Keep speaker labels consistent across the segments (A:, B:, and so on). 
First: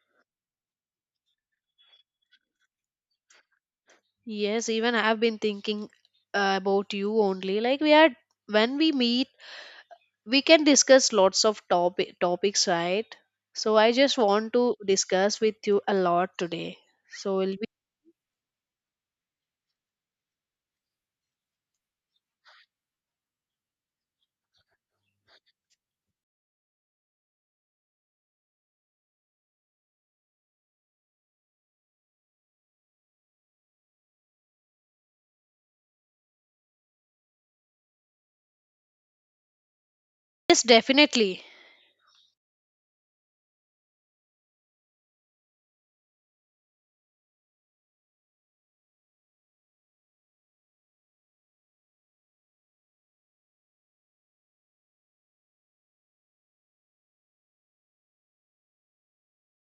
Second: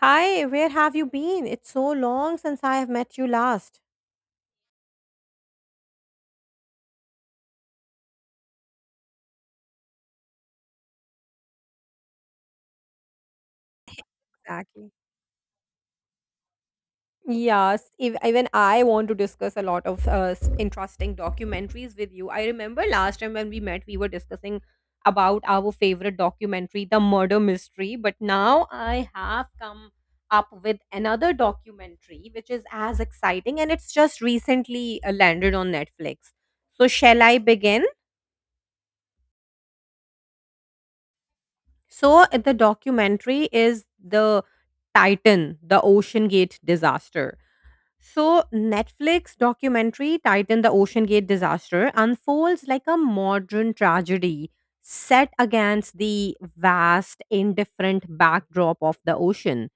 A: Hi, where have you been? It's so long since I have met you last.
B: Yes, even I've been thinking about you only. Like we are, when we meet, we can discuss lots of topics, right? So I just want to
A: Exactly.
B: discuss with you a lot today. So we'll be
A: Yes, even I want to discuss a lot of interesting documentaries with you. I remember last time when we met, we were discussing about our favorite documentary, The Murder Mystery. But now I have come up with another documentary, which is as exciting and it's just recently landed on Netflix. So, shall I begin?
B: yes, definitely.
A: The documentary is the Titan, the Ocean Gate disaster. So Netflix documentary Titan, the Ocean Gate disaster unfolds like a modern tragedy set against the vast, indifferent backdrop of the ocean.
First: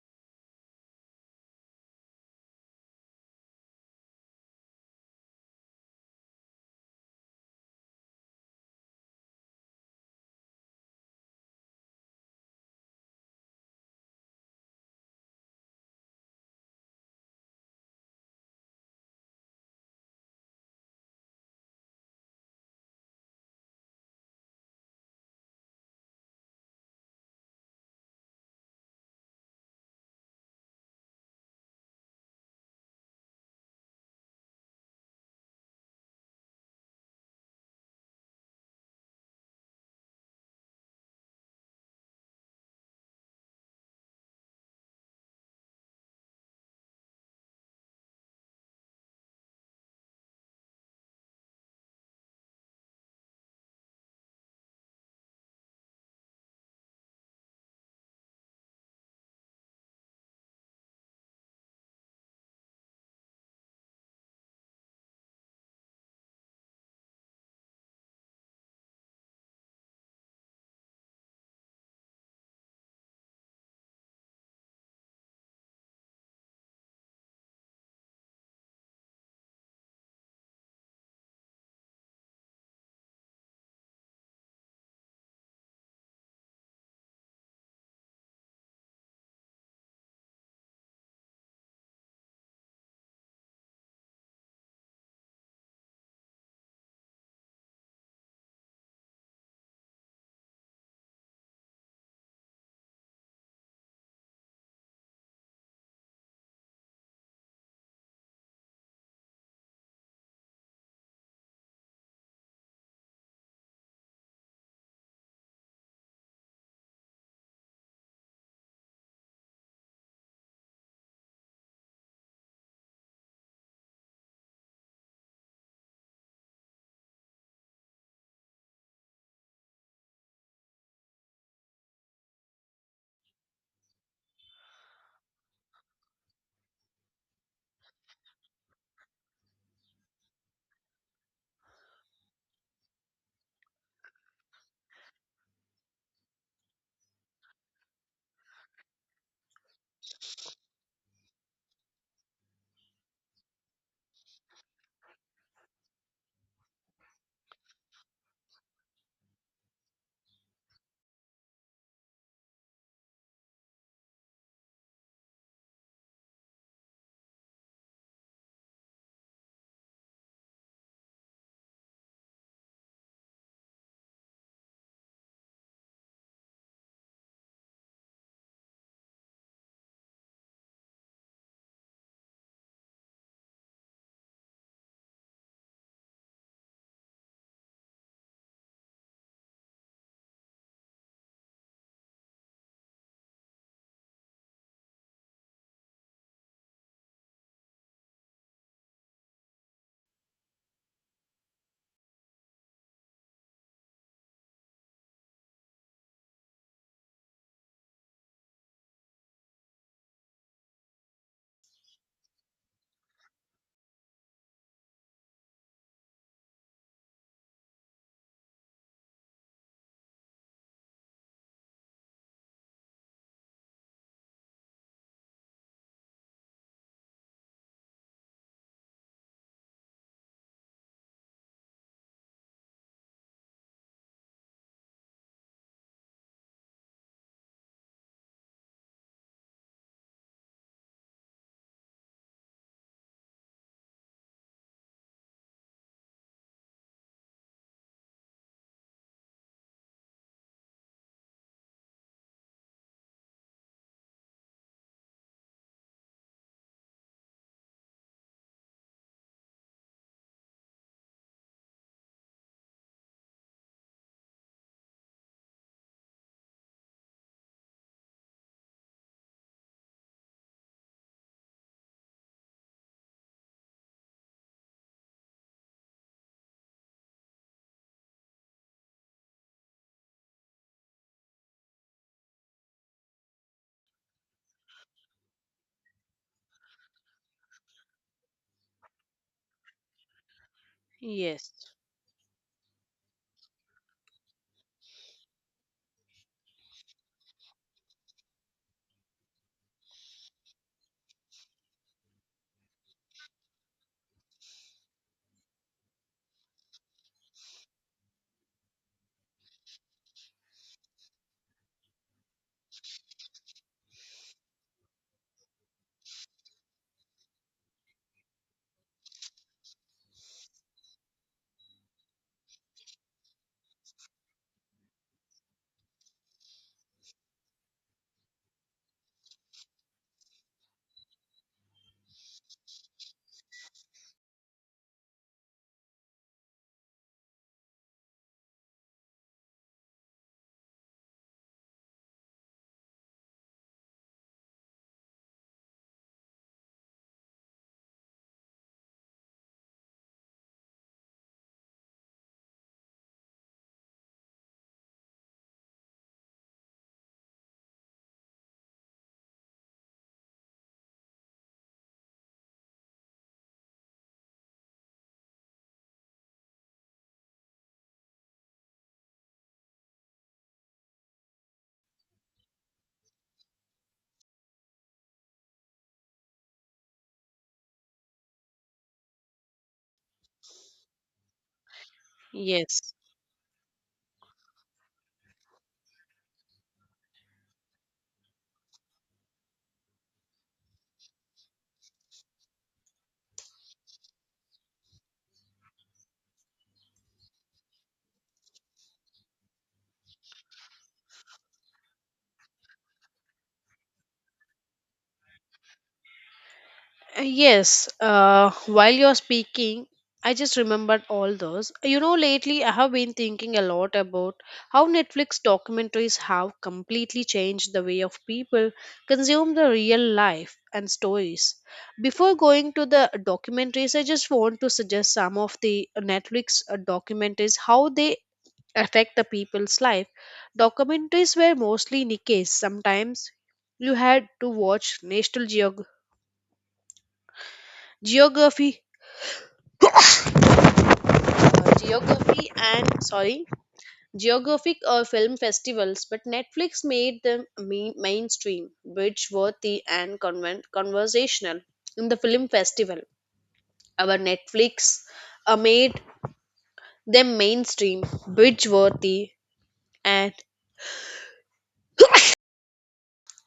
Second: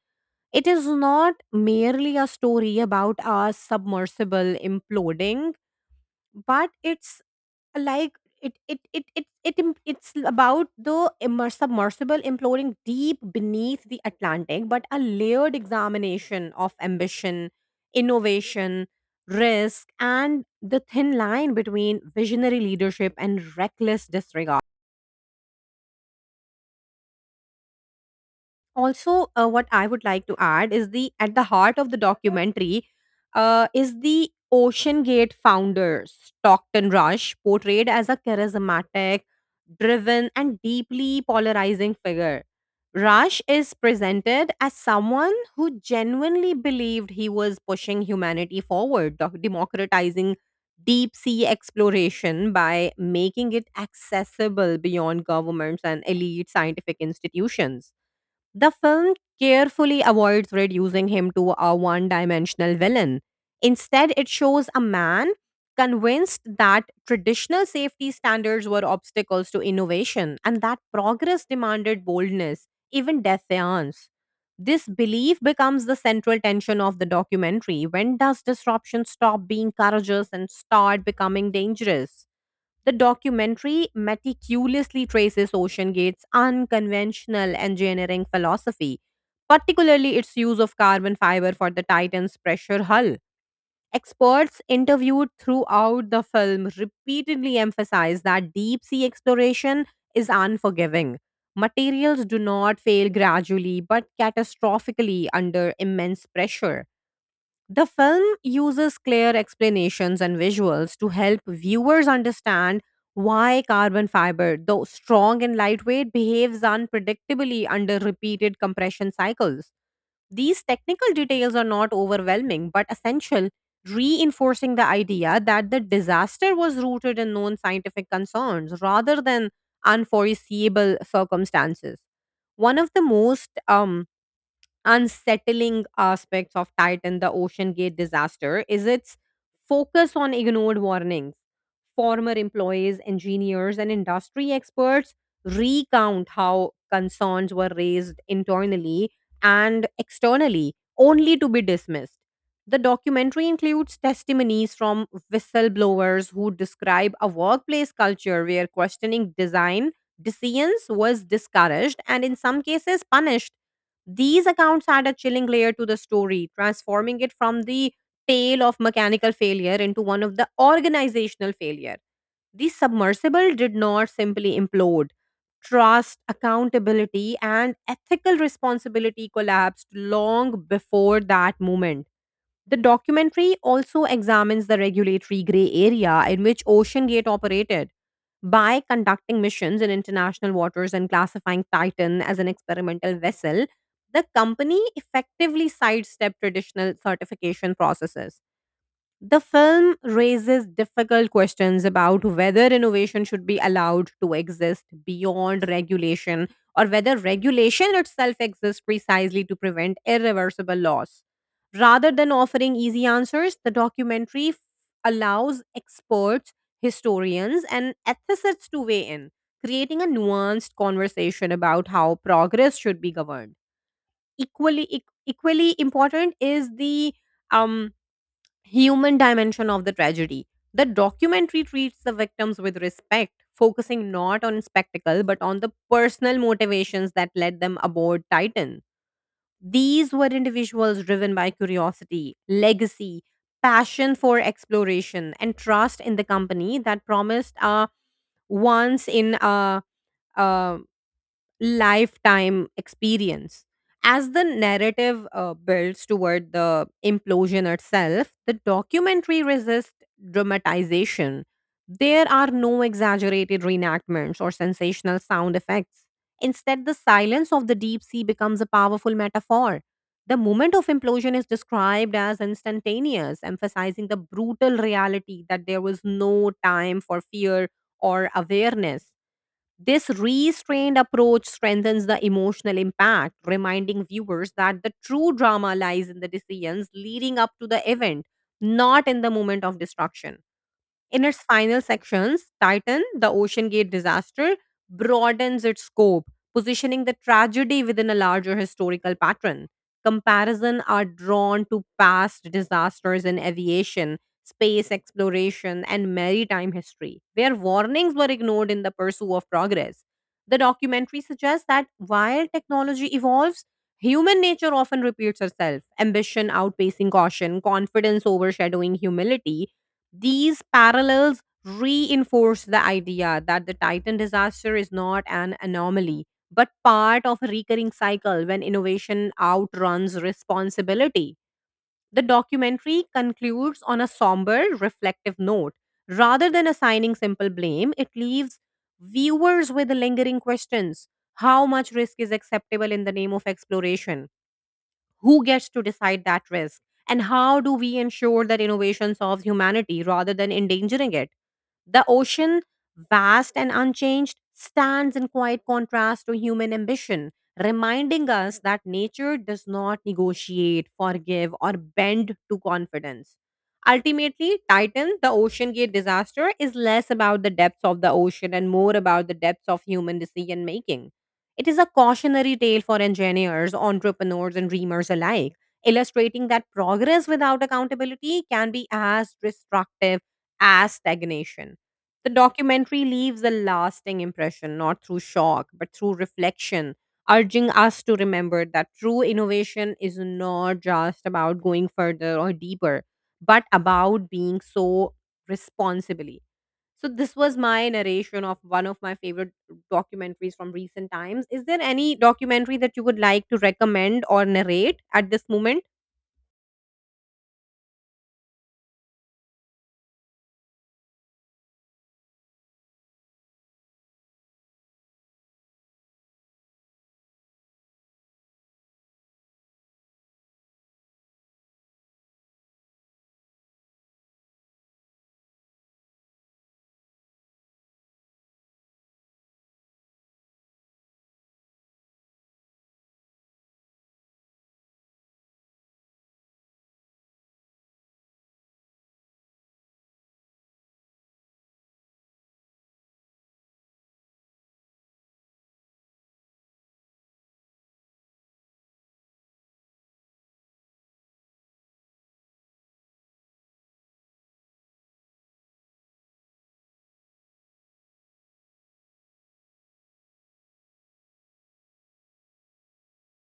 A: It is not merely a story about a submersible imploding, but it's like it im- it's about the submersible imploring deep beneath the Atlantic, but a layered examination of ambition, innovation, risk, and the thin line between visionary leadership and reckless disregard. Also, what I would like to add is the at the heart of the documentary is the Ocean Gate founder Stockton Rush, portrayed as a charismatic, driven, and deeply polarizing figure. Rush is presented as someone who genuinely believed he was pushing humanity forward, democratizing deep sea exploration by making it accessible beyond governments and elite scientific institutions. The film carefully avoids reducing him to a one dimensional villain. Instead, it shows a man convinced that traditional safety standards were obstacles to innovation and that progress demanded boldness, even defiance. This belief becomes the central tension of the documentary. When does disruption stop being courageous and start becoming dangerous? The documentary meticulously traces Ocean Gate's unconventional engineering philosophy, particularly its use of carbon fiber for the Titan's pressure hull. Experts interviewed throughout the film repeatedly emphasize that deep sea exploration is unforgiving. Materials do not fail gradually but catastrophically under immense pressure. The film uses clear explanations and visuals to help viewers understand why carbon fiber, though strong and lightweight, behaves unpredictably under repeated compression cycles. These technical details are not overwhelming but essential, reinforcing the idea that the disaster was rooted in known scientific concerns rather than unforeseeable circumstances. One of the most unsettling aspects of Titan, the Ocean Gate disaster, is its focus on ignored warnings. Former employees, engineers, and industry experts recount how concerns were raised internally and externally, only to be dismissed. The documentary includes testimonies from whistleblowers who describe a workplace culture where questioning design decisions was discouraged and, in some cases, punished. These accounts add a chilling layer to the story, transforming it from the tale of mechanical failure into one of the organizational failure. The submersible did not simply implode. Trust, accountability, and ethical responsibility collapsed long before that moment. The documentary also examines the regulatory gray area in which OceanGate operated. By conducting missions in international waters and classifying Titan as an experimental vessel, the company effectively sidestepped traditional certification processes. The film raises difficult questions about whether innovation should be allowed to exist beyond regulation, or whether regulation itself exists precisely to prevent irreversible loss. Rather than offering easy answers, the documentary allows experts, historians, and ethicists to weigh in, creating a nuanced conversation about how progress should be governed. Equally important is the um, human dimension of the tragedy. The documentary treats the victims with respect, focusing not on spectacle but on the personal motivations that led them aboard Titan. These were individuals driven by curiosity, legacy, passion for exploration, and trust in the company that promised a once in a, a lifetime experience. As the narrative builds toward the implosion itself, the documentary resists dramatization. There are no exaggerated reenactments or sensational sound effects. Instead, the silence of the deep sea becomes a powerful metaphor. The moment of implosion is described as instantaneous, emphasizing the brutal reality that there was no time for fear or awareness. This restrained approach strengthens the emotional impact, reminding viewers that the true drama lies in the decisions leading up to the event, not in the moment of destruction. In its
B: Yes.
A: final sections, Titan, the Ocean Gate disaster, broadens its scope, positioning the tragedy within a larger historical pattern. Comparison are drawn to past disasters in aviation, space exploration, and maritime history, where warnings were ignored in the pursuit of progress. The documentary suggests that while technology evolves, human nature often repeats herself, ambition outpacing caution, confidence overshadowing humility. These parallels reinforce the idea that the Titan disaster is not an anomaly, but part of a recurring cycle when innovation outruns responsibility. The documentary concludes on a somber, reflective note. Rather than assigning simple blame, it leaves viewers with lingering questions. How much risk is acceptable in the name of exploration? Who gets to decide that risk, and how do we ensure that innovation solves humanity rather than endangering it? The ocean, vast and unchanged, stands in quiet contrast to human ambition, reminding us that nature does not negotiate, forgive, or bend to confidence. Ultimately, Titan, the Ocean Gate disaster, is less about the depths of the ocean and more about the depths of human decision making. It is a cautionary tale for engineers, entrepreneurs, and dreamers alike, illustrating that progress without accountability can be as destructive as stagnation. The
B: Yes.
A: documentary leaves a lasting impression, not through shock, but through reflection, urging us to remember that true innovation is not just about going further or deeper, but about being so responsibly. So this was my narration of one of my favorite documentaries from recent times. Is there any documentary that you would like to recommend or narrate at this moment?
B: Yes, while you're speaking, I just remembered all those. You know, lately I have been thinking a lot about how Netflix documentaries have completely changed the way of people consume the real life and stories. Before going to the documentaries, I just want to suggest some of the Netflix documentaries how they affect the people's life. Documentaries were mostly niches. Sometimes you had to watch Geography geography and sorry geographic or film festivals, but Netflix made them mainstream, rich worthy, and conversational in the film festival. Our Netflix made them mainstream, bridge worthy, and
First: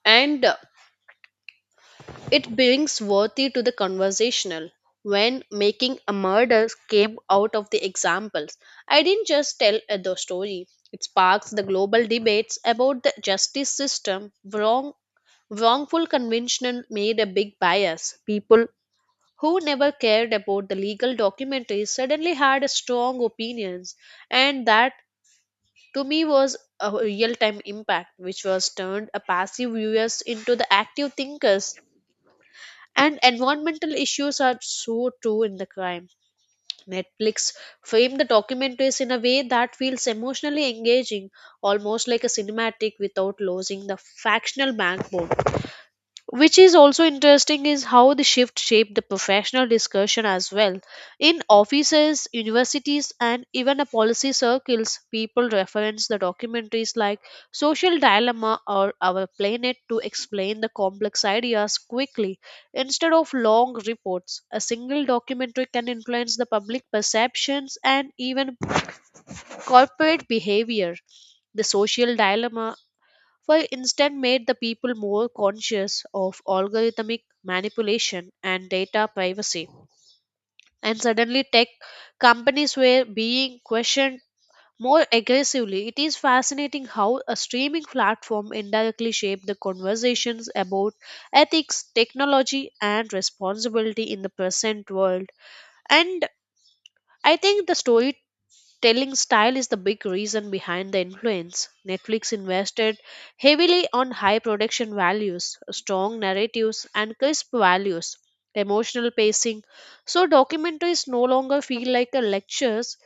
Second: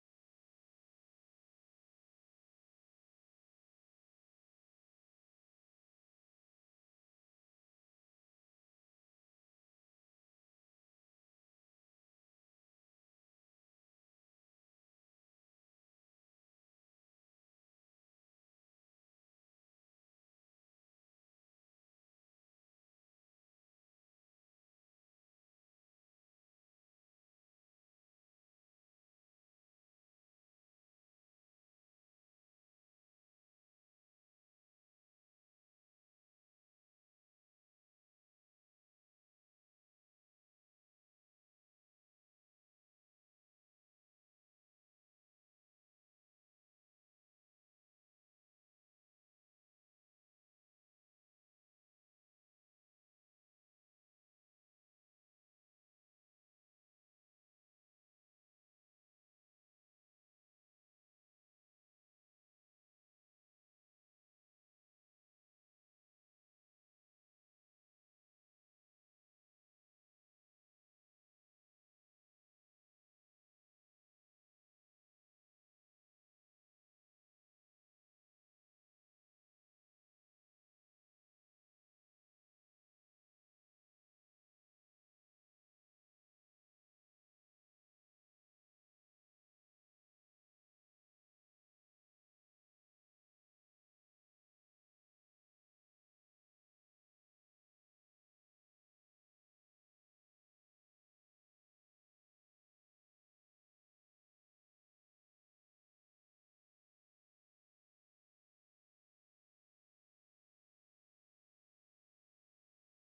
B: and it brings worthy to the conversational. When Making a Murder came out of the examples, I didn't just tell a the story. It sparks the global debates about the justice system. Wrongful convention made a big bias. People who never cared about the legal documentaries suddenly had a strong opinions, and that to me was a real-time impact, which was turned a passive viewers into the active thinkers and environmental issues are so true in the crime. Netflix framed the documentaries in a way that feels emotionally engaging, almost like a cinematic without losing the factional backbone. Which is also interesting is how the shift shaped the professional discussion as well. In offices, universities, and even the policy circles, people reference the documentaries like Social Dilemma or Our Planet to explain the complex ideas quickly. Instead of long reports, a single documentary can influence the public perceptions and even corporate behavior. The Social Dilemma, for instance, made the people more conscious of algorithmic manipulation and data privacy, and suddenly tech companies were being questioned more aggressively. It is fascinating how a streaming platform indirectly shaped the conversations about ethics, technology, and responsibility in the present world. And I think the story Telling style is the big reason behind the influence. Netflix invested heavily on high production values, strong narratives, and crisp values, emotional pacing. So documentaries no longer feel like a lectures.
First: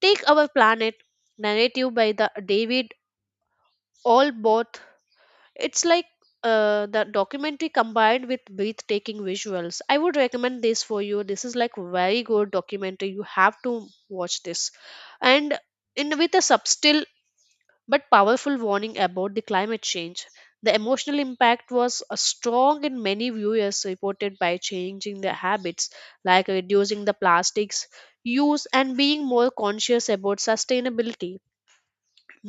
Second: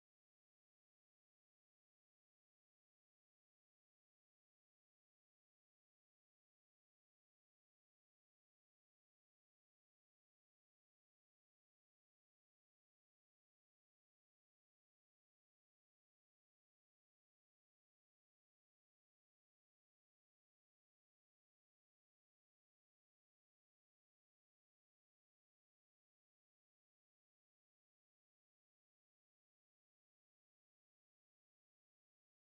B: Take Our Planet, narrative by the David Allport. It's like the documentary combined with breathtaking visuals. I would recommend this for you. This is like very good documentary. You have to watch this, and in with a subtle but powerful warning about the climate change. The emotional impact was strong in many viewers reported by changing their habits, like reducing the plastics use and being more conscious about sustainability.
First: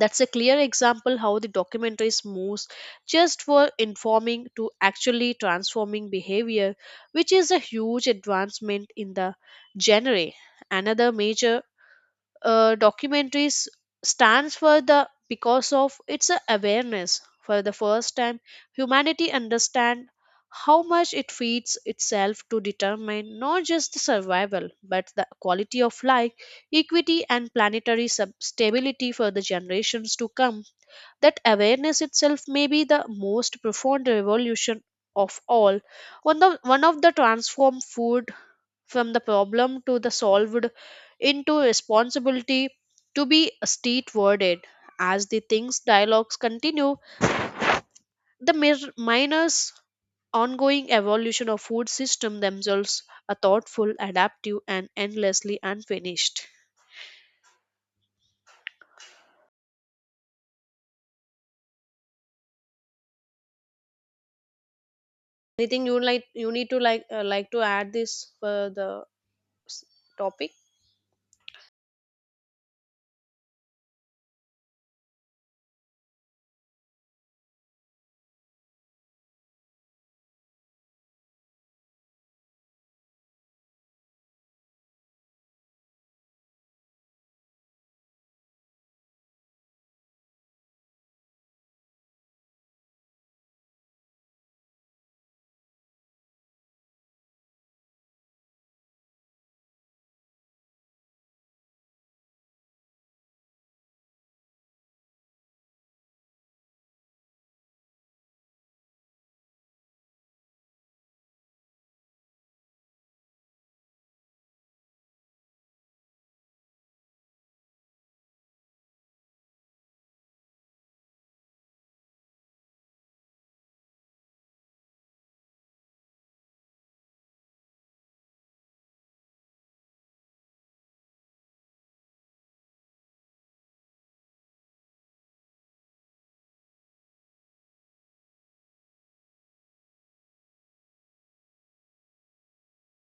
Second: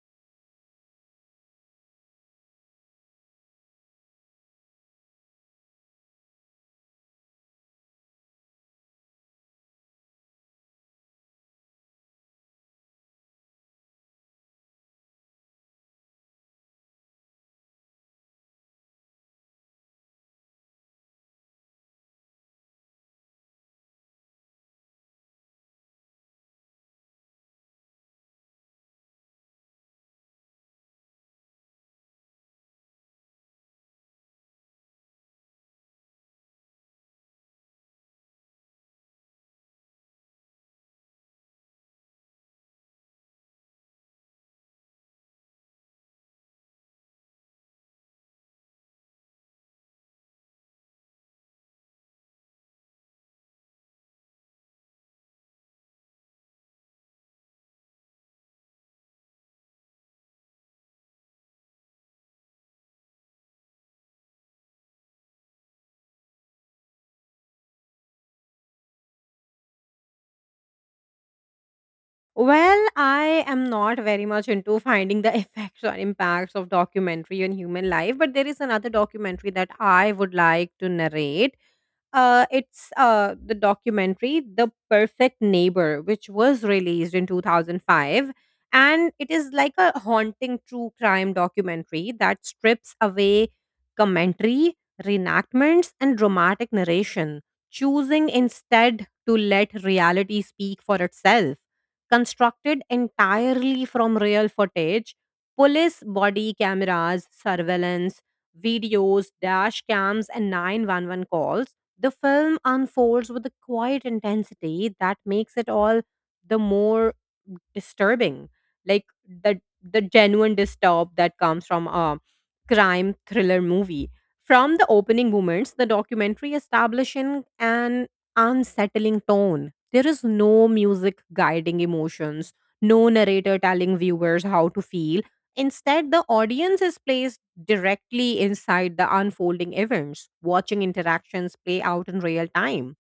B: That's a clear example how the documentaries moves just for informing to actually transforming behavior, which is a huge advancement in the genre. Another major documentaries stands for the because of its awareness. For the first time, humanity understand how much it feeds itself to determine not just the survival but the quality of life, equity, and planetary stability for the generations to come. That awareness itself may be the most profound revolution of all. One of the transformed food from the problem to the solved into responsibility to be state worded. As the things dialogues continue, the miners ongoing evolution of food system themselves are thoughtful, adaptive, and endlessly unfinished. Anything you like you need to like to add this for the s- topic?
A: Well, I am not very much into finding the effects or impacts of documentary on human life, but there is another documentary that I would like to narrate. It's The documentary The Perfect Neighbor, which was released in 2005. And it is like a haunting true crime documentary that strips away commentary, reenactments, and dramatic narration, choosing instead to let reality speak for itself. Constructed entirely from real footage, police body cameras, surveillance, videos, dash cams, and 911 calls, the film unfolds with a quiet intensity that makes it all the more disturbing. Like the genuine disturb that comes from a crime thriller movie. From the opening moments, the documentary establishing an unsettling tone. There is no music guiding emotions, no narrator telling viewers how to feel. Instead, the audience is placed directly inside the unfolding events, watching interactions play out in real time.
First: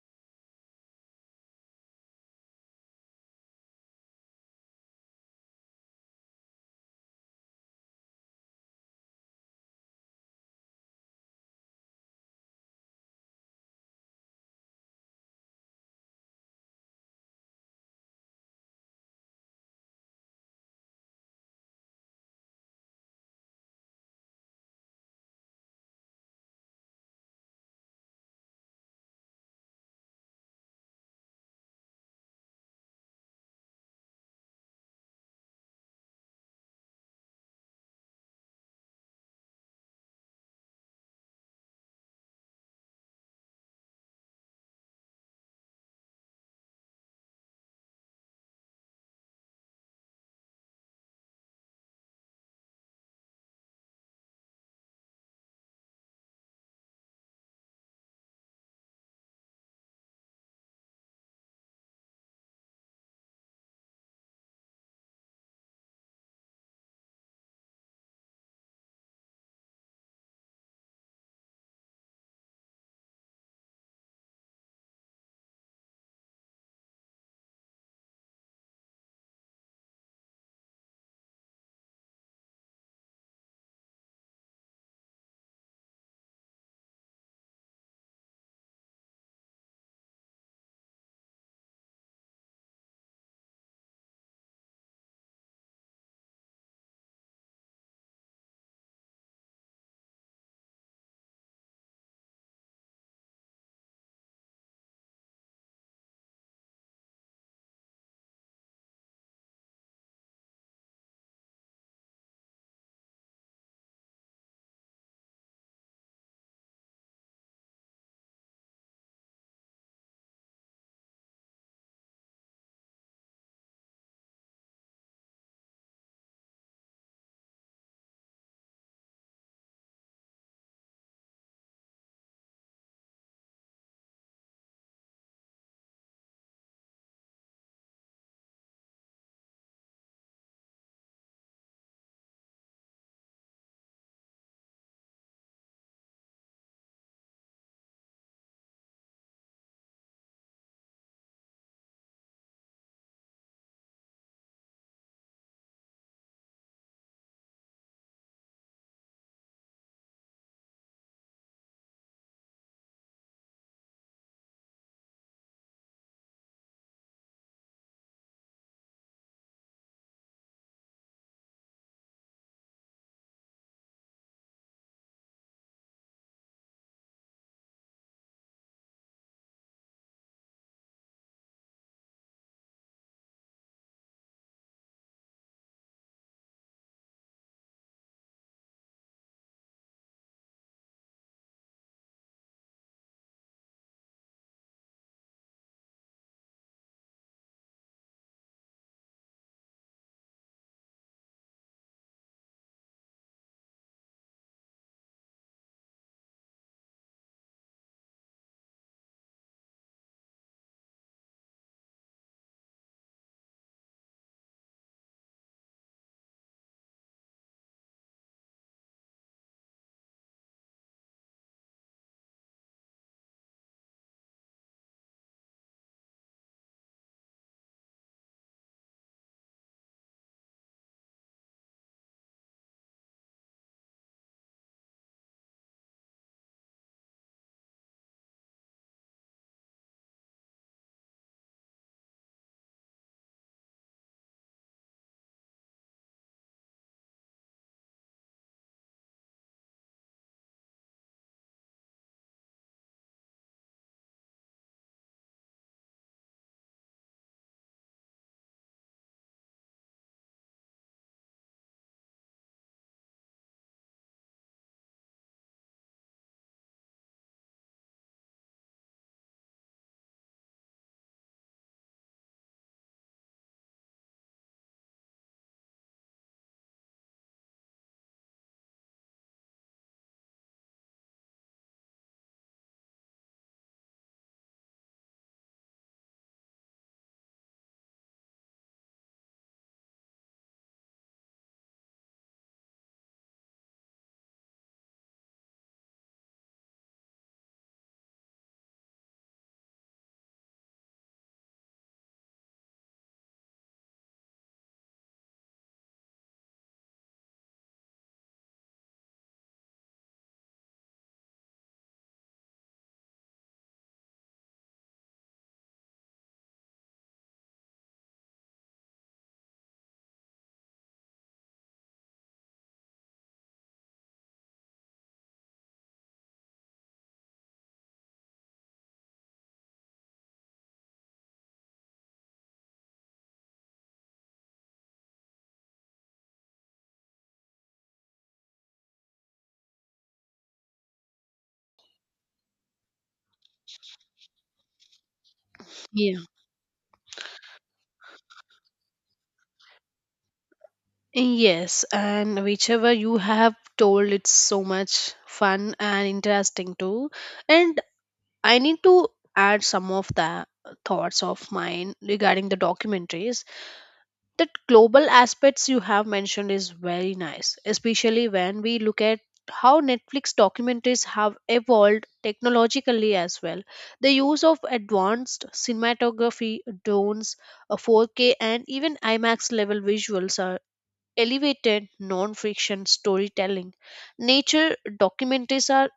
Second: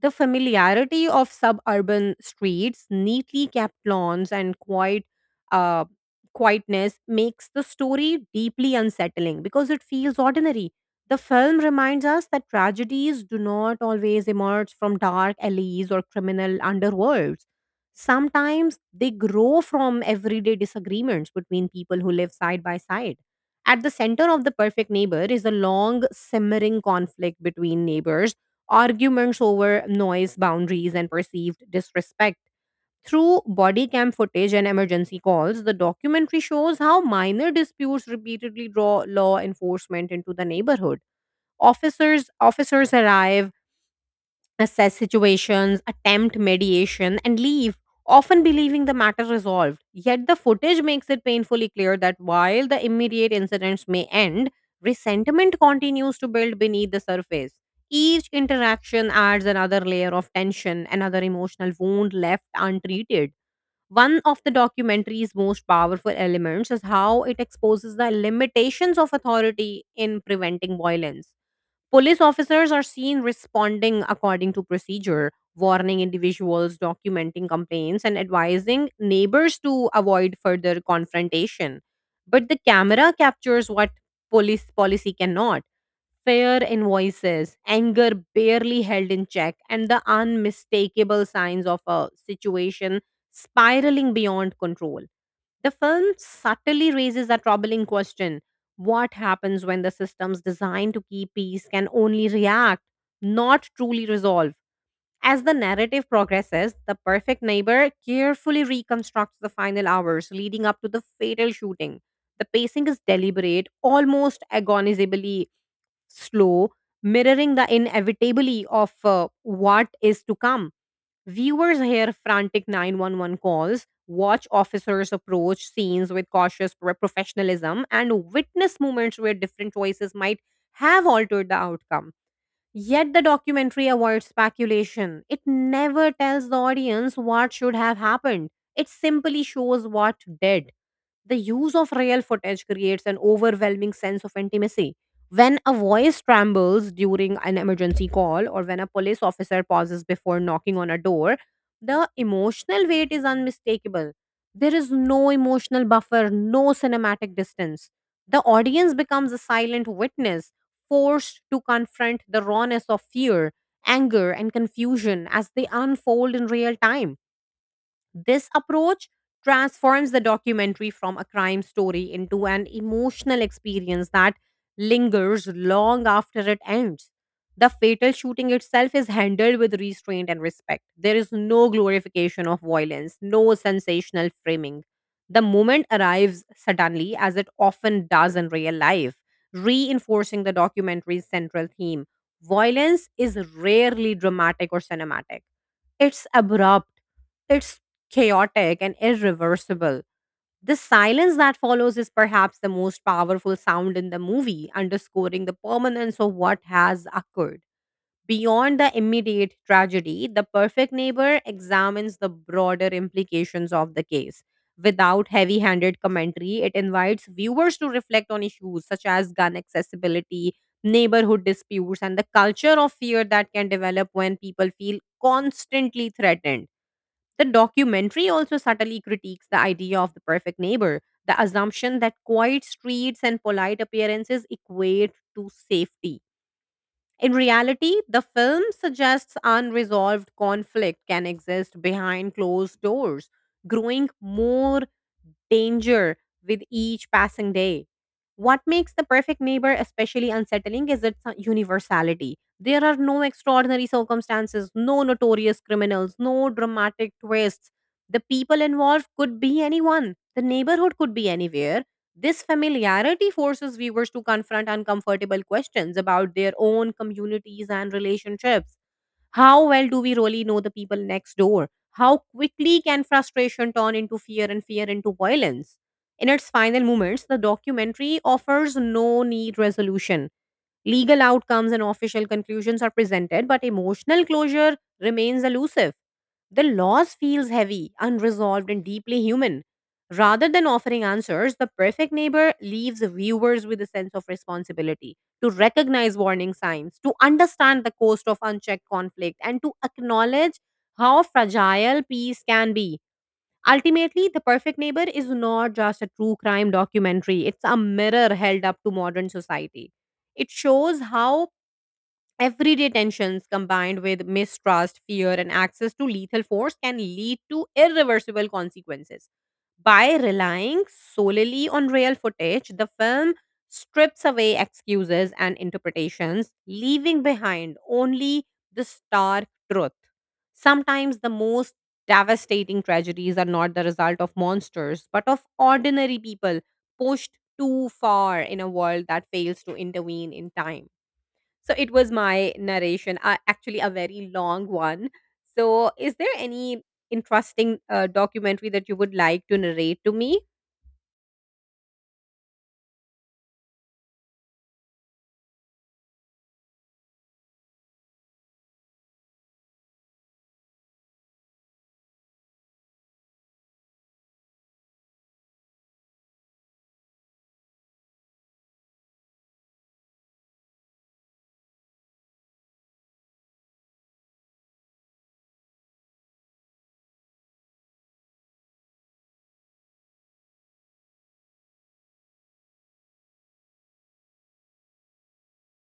A: The familiarity of suburban streets, neatly kept lawns, and uh, quietness makes the story deeply unsettling because it feels ordinary. The film reminds us that tragedies do not always emerge from dark alleys or criminal underworlds. Sometimes they grow from everyday disagreements between people who live side by side. At the center of The Perfect Neighbor is a long, simmering conflict between neighbors, arguments over noise, boundaries, and perceived disrespect. Through body cam footage and emergency calls, the documentary shows how minor disputes repeatedly draw law enforcement into the neighborhood. Officers arrive, assess situations, attempt mediation, and leave, often believing the matter resolved. Yet the footage makes it painfully clear that while the immediate incidents may end, resentment continues to build beneath the surface. Each interaction adds another layer of tension, another emotional wound left untreated. One of the documentary's most powerful elements is how it exposes the limitations of authority in preventing violence. Police officers are seen responding according to procedure, warning individuals, documenting complaints, and advising neighbors to avoid further confrontation. But the camera captures what police policy cannot, fair invoices, anger barely held in check, and the unmistakable signs of a situation spiraling beyond control. The film subtly raises a troubling question: what happens when the systems designed to keep peace can only react, not truly resolve? As the narrative progresses, the perfect neighbor carefully reconstructs the final hours leading up to the fatal shooting. The pacing is deliberate, almost agonizably slow, mirroring the inevitability of what is to come. Viewers hear frantic 911 calls, watch officers approach scenes with cautious professionalism, and witness moments where different choices might have altered the outcome. Yet the documentary avoids speculation. It never tells the audience what should have happened. It simply shows what did. The use of real footage creates an overwhelming sense of intimacy. When a voice trembles during an emergency call or when a police officer pauses before knocking on a door, the emotional weight is unmistakable. There is no emotional buffer, no cinematic distance. The audience becomes a silent witness, forced to confront the rawness of fear, anger, and confusion as they unfold in real time. This approach transforms the documentary from a crime story into an emotional experience that lingers long after it ends. The fatal shooting itself is handled with restraint and respect. There is no glorification of violence, no sensational framing. The moment arrives suddenly, as it often does in real life, reinforcing the documentary's central theme. Violence is rarely dramatic or cinematic. It's abrupt, it's chaotic and irreversible. The silence that follows is perhaps the most powerful sound in the movie, underscoring the permanence of what has occurred. Beyond the immediate tragedy, the perfect neighbor examines the broader implications of the case. Without heavy handed commentary, it invites viewers to reflect on issues such as gun accessibility, neighborhood disputes, and the culture of fear that can develop when people feel constantly threatened. The documentary also subtly critiques the idea of the perfect neighbor, the assumption that quiet streets and polite appearances equate to safety. In reality, the film suggests unresolved conflict can exist behind closed doors, growing more danger with each passing day. What makes the perfect neighbor especially unsettling is its universality. There are no extraordinary circumstances, no notorious criminals, no dramatic twists. The people involved could be anyone, the neighborhood could be anywhere. This familiarity forces viewers to confront uncomfortable questions about their own communities and relationships. How well do we really know the people next door? How quickly can frustration turn into fear, and fear into violence? In its final moments, the documentary offers no need resolution. Legal outcomes and official conclusions are presented, but emotional closure remains elusive. The loss feels heavy, unresolved, and deeply human. Rather than offering answers, the perfect neighbor leaves viewers with a sense of responsibility to recognize warning signs, to understand the cost of unchecked conflict, and to acknowledge how fragile peace can be. Ultimately, The Perfect Neighbor is not just a true crime documentary, it's a mirror held up to modern society. It shows how everyday tensions combined with mistrust, fear, and access to lethal force can lead to irreversible consequences. By relying solely on real footage, the film strips away excuses and interpretations, leaving behind only the stark truth. Sometimes the most devastating tragedies are not the result of monsters, but of ordinary people pushed too far in a world that fails to intervene in time. So it was my narration, actually a very long one. So is
B: Yeah.
A: there any interesting documentary that you would like to narrate to me?
B: Yes, and whichever you have told, it's so much fun and interesting too. And I need to add some of the thoughts of mine regarding the documentaries. That global aspects you have mentioned is very nice, especially when we look at how Netflix documentaries have evolved technologically as well. The use of advanced cinematography, drones, a 4K, and even IMAX level visuals are elevated non fiction storytelling. Nature documentaries are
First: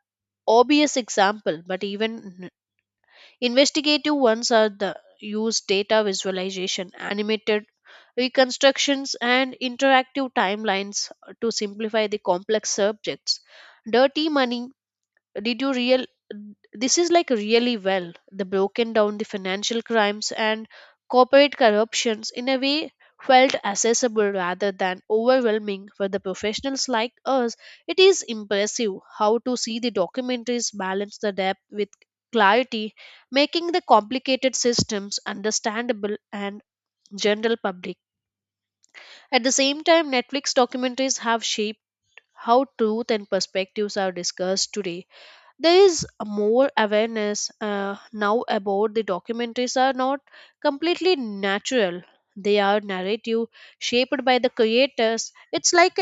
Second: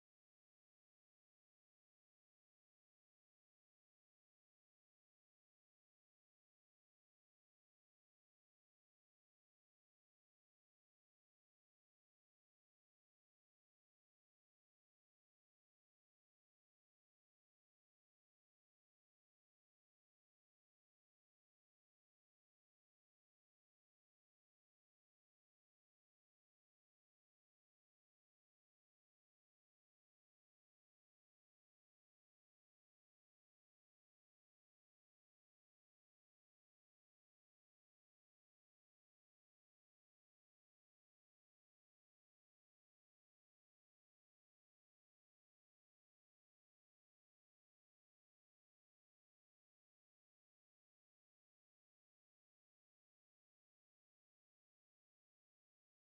B: obvious example, but even investigative ones are the use data visualization, animated reconstructions, and interactive timelines to simplify the complex subjects. Dirty Money, did you real, this is like really well the broken down the financial crimes and corporate corruptions in a way felt accessible rather than overwhelming for the professionals like us. It is impressive how to see the documentaries balance the depth with clarity, making the complicated systems understandable and general public. At the same time, Netflix documentaries have shaped how truth and perspectives are discussed today. There is more awareness now about the documentaries are not completely natural. They are narrative shaped by the creators. It's like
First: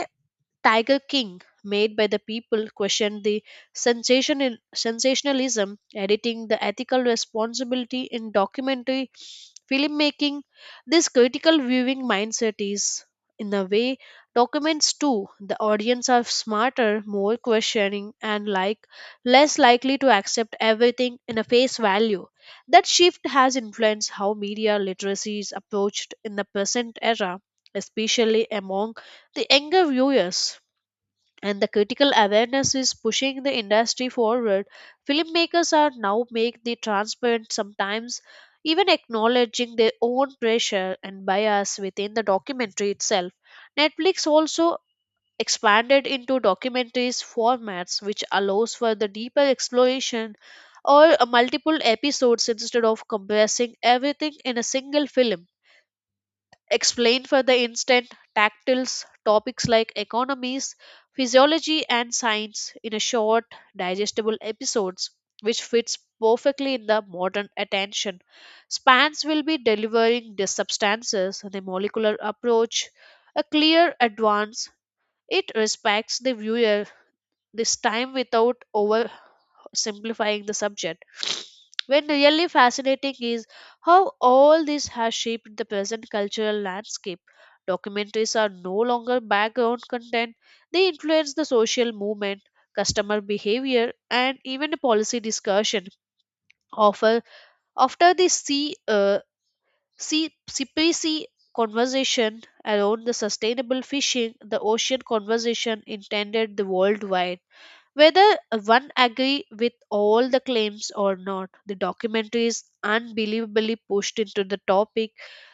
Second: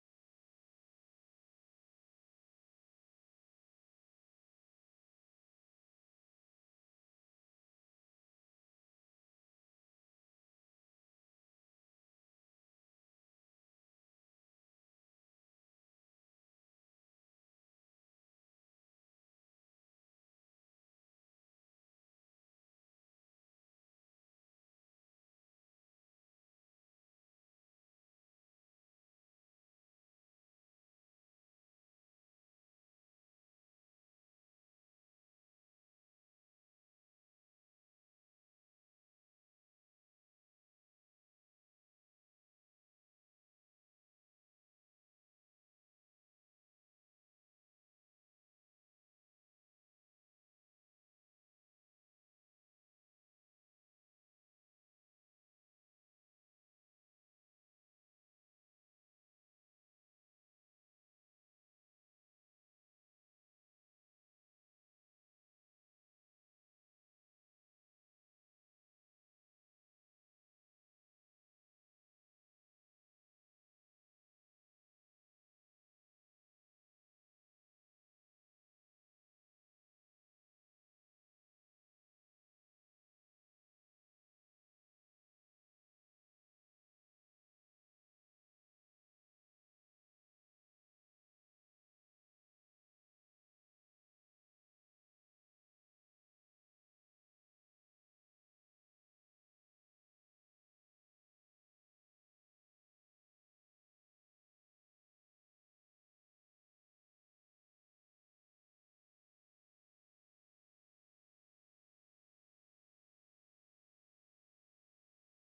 B: Tiger King, made by the people, questioned the sensationalism, editing the ethical responsibility in documentary filmmaking. This critical viewing mindset is, in a way, documents too. The audience are smarter, more questioning, and like less likely to accept everything in a face value. That shift has influenced how media literacy is approached in the present era, especially among the younger viewers. And the critical awareness is pushing the industry forward. Filmmakers are now make the transparent, sometimes even acknowledging their own pressure and bias within the documentary itself. Netflix also expanded into documentaries formats which allows for the deeper exploration or multiple episodes instead of compressing everything in a single film. Explain for the instant tactiles topics like economies, physiology, and science in a short, digestible episodes, which fits perfectly in the modern attention. Spans will be delivering the substances and a molecular approach, a clear advance. It respects the viewer this time without over simplifying the subject. When really fascinating is how all this has shaped the present cultural landscape. Documentaries are no longer background content, they influence the social movement, customer behavior, and even a policy discussion. Often, after the CPC conversation around the sustainable fishing, the ocean conversation intended the worldwide, whether one agree with all the claims or not, the documentary is unbelievably pushed into the topic.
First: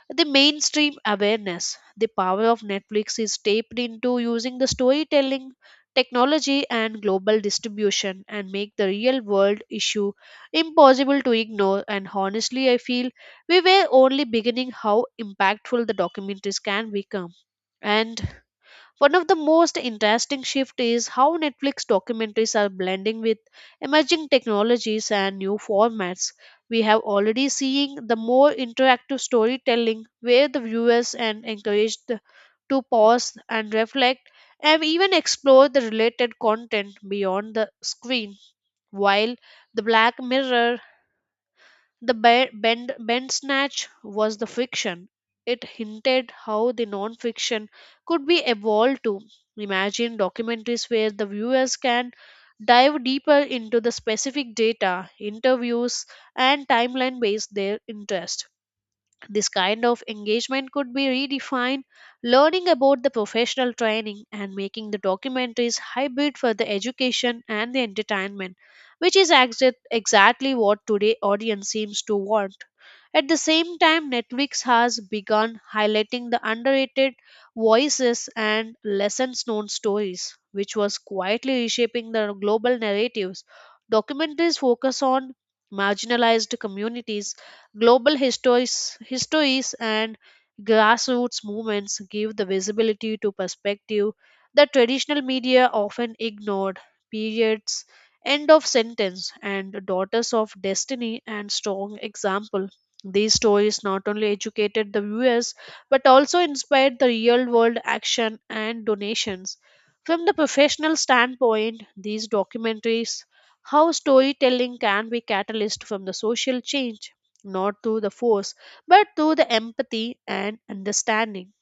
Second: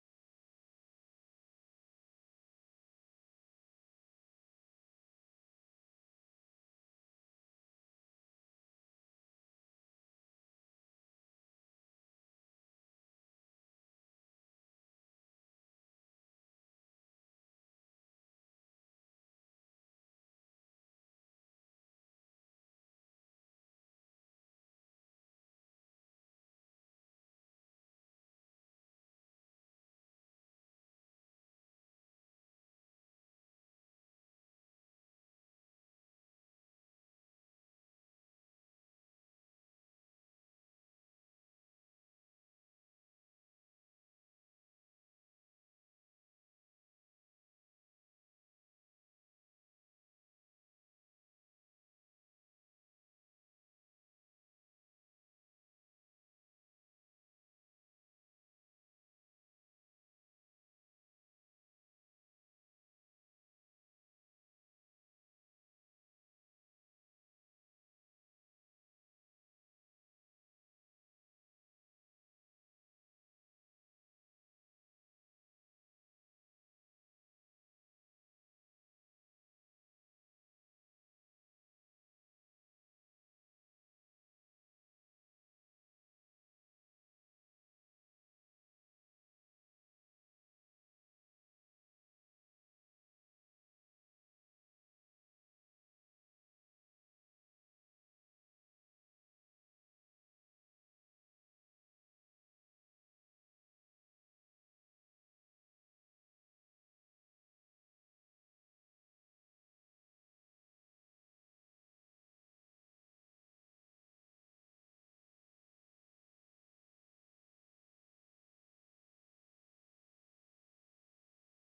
B: The mainstream awareness, the power of Netflix is taped into using the storytelling technology and global distribution and make the real world issue impossible to ignore. And honestly I feel we were only beginning how impactful the documentaries can become. And one of the most interesting shifts is how Netflix documentaries are blending with emerging technologies and new formats. We have already seen the more interactive storytelling where the viewers are encouraged to pause and reflect and even explore the related content beyond the screen. While the Black Mirror, the Bend Snatch was the fiction, it hinted how the non-fiction could be evolved to. Imagine documentaries where the viewers can dive deeper into the specific data, interviews, and timeline based their interest. This kind of engagement could be redefined, learning about the professional training and making the documentaries hybrid for the education and the entertainment, which is exactly what today audience seems to want. At the same time, Netflix has begun highlighting the underrated voices and lessons known stories, which was quietly reshaping the global narratives. Documentaries focus on marginalized communities, global histories, and grassroots movements give the visibility to perspective that traditional media often ignored. Periods, end of sentence, and daughters of destiny and strong example. These stories not only educated the viewers but also inspired the real world action and donations. From the professional standpoint, these documentaries how storytelling can be catalyst from the social change, not through the force, but through the empathy and understanding.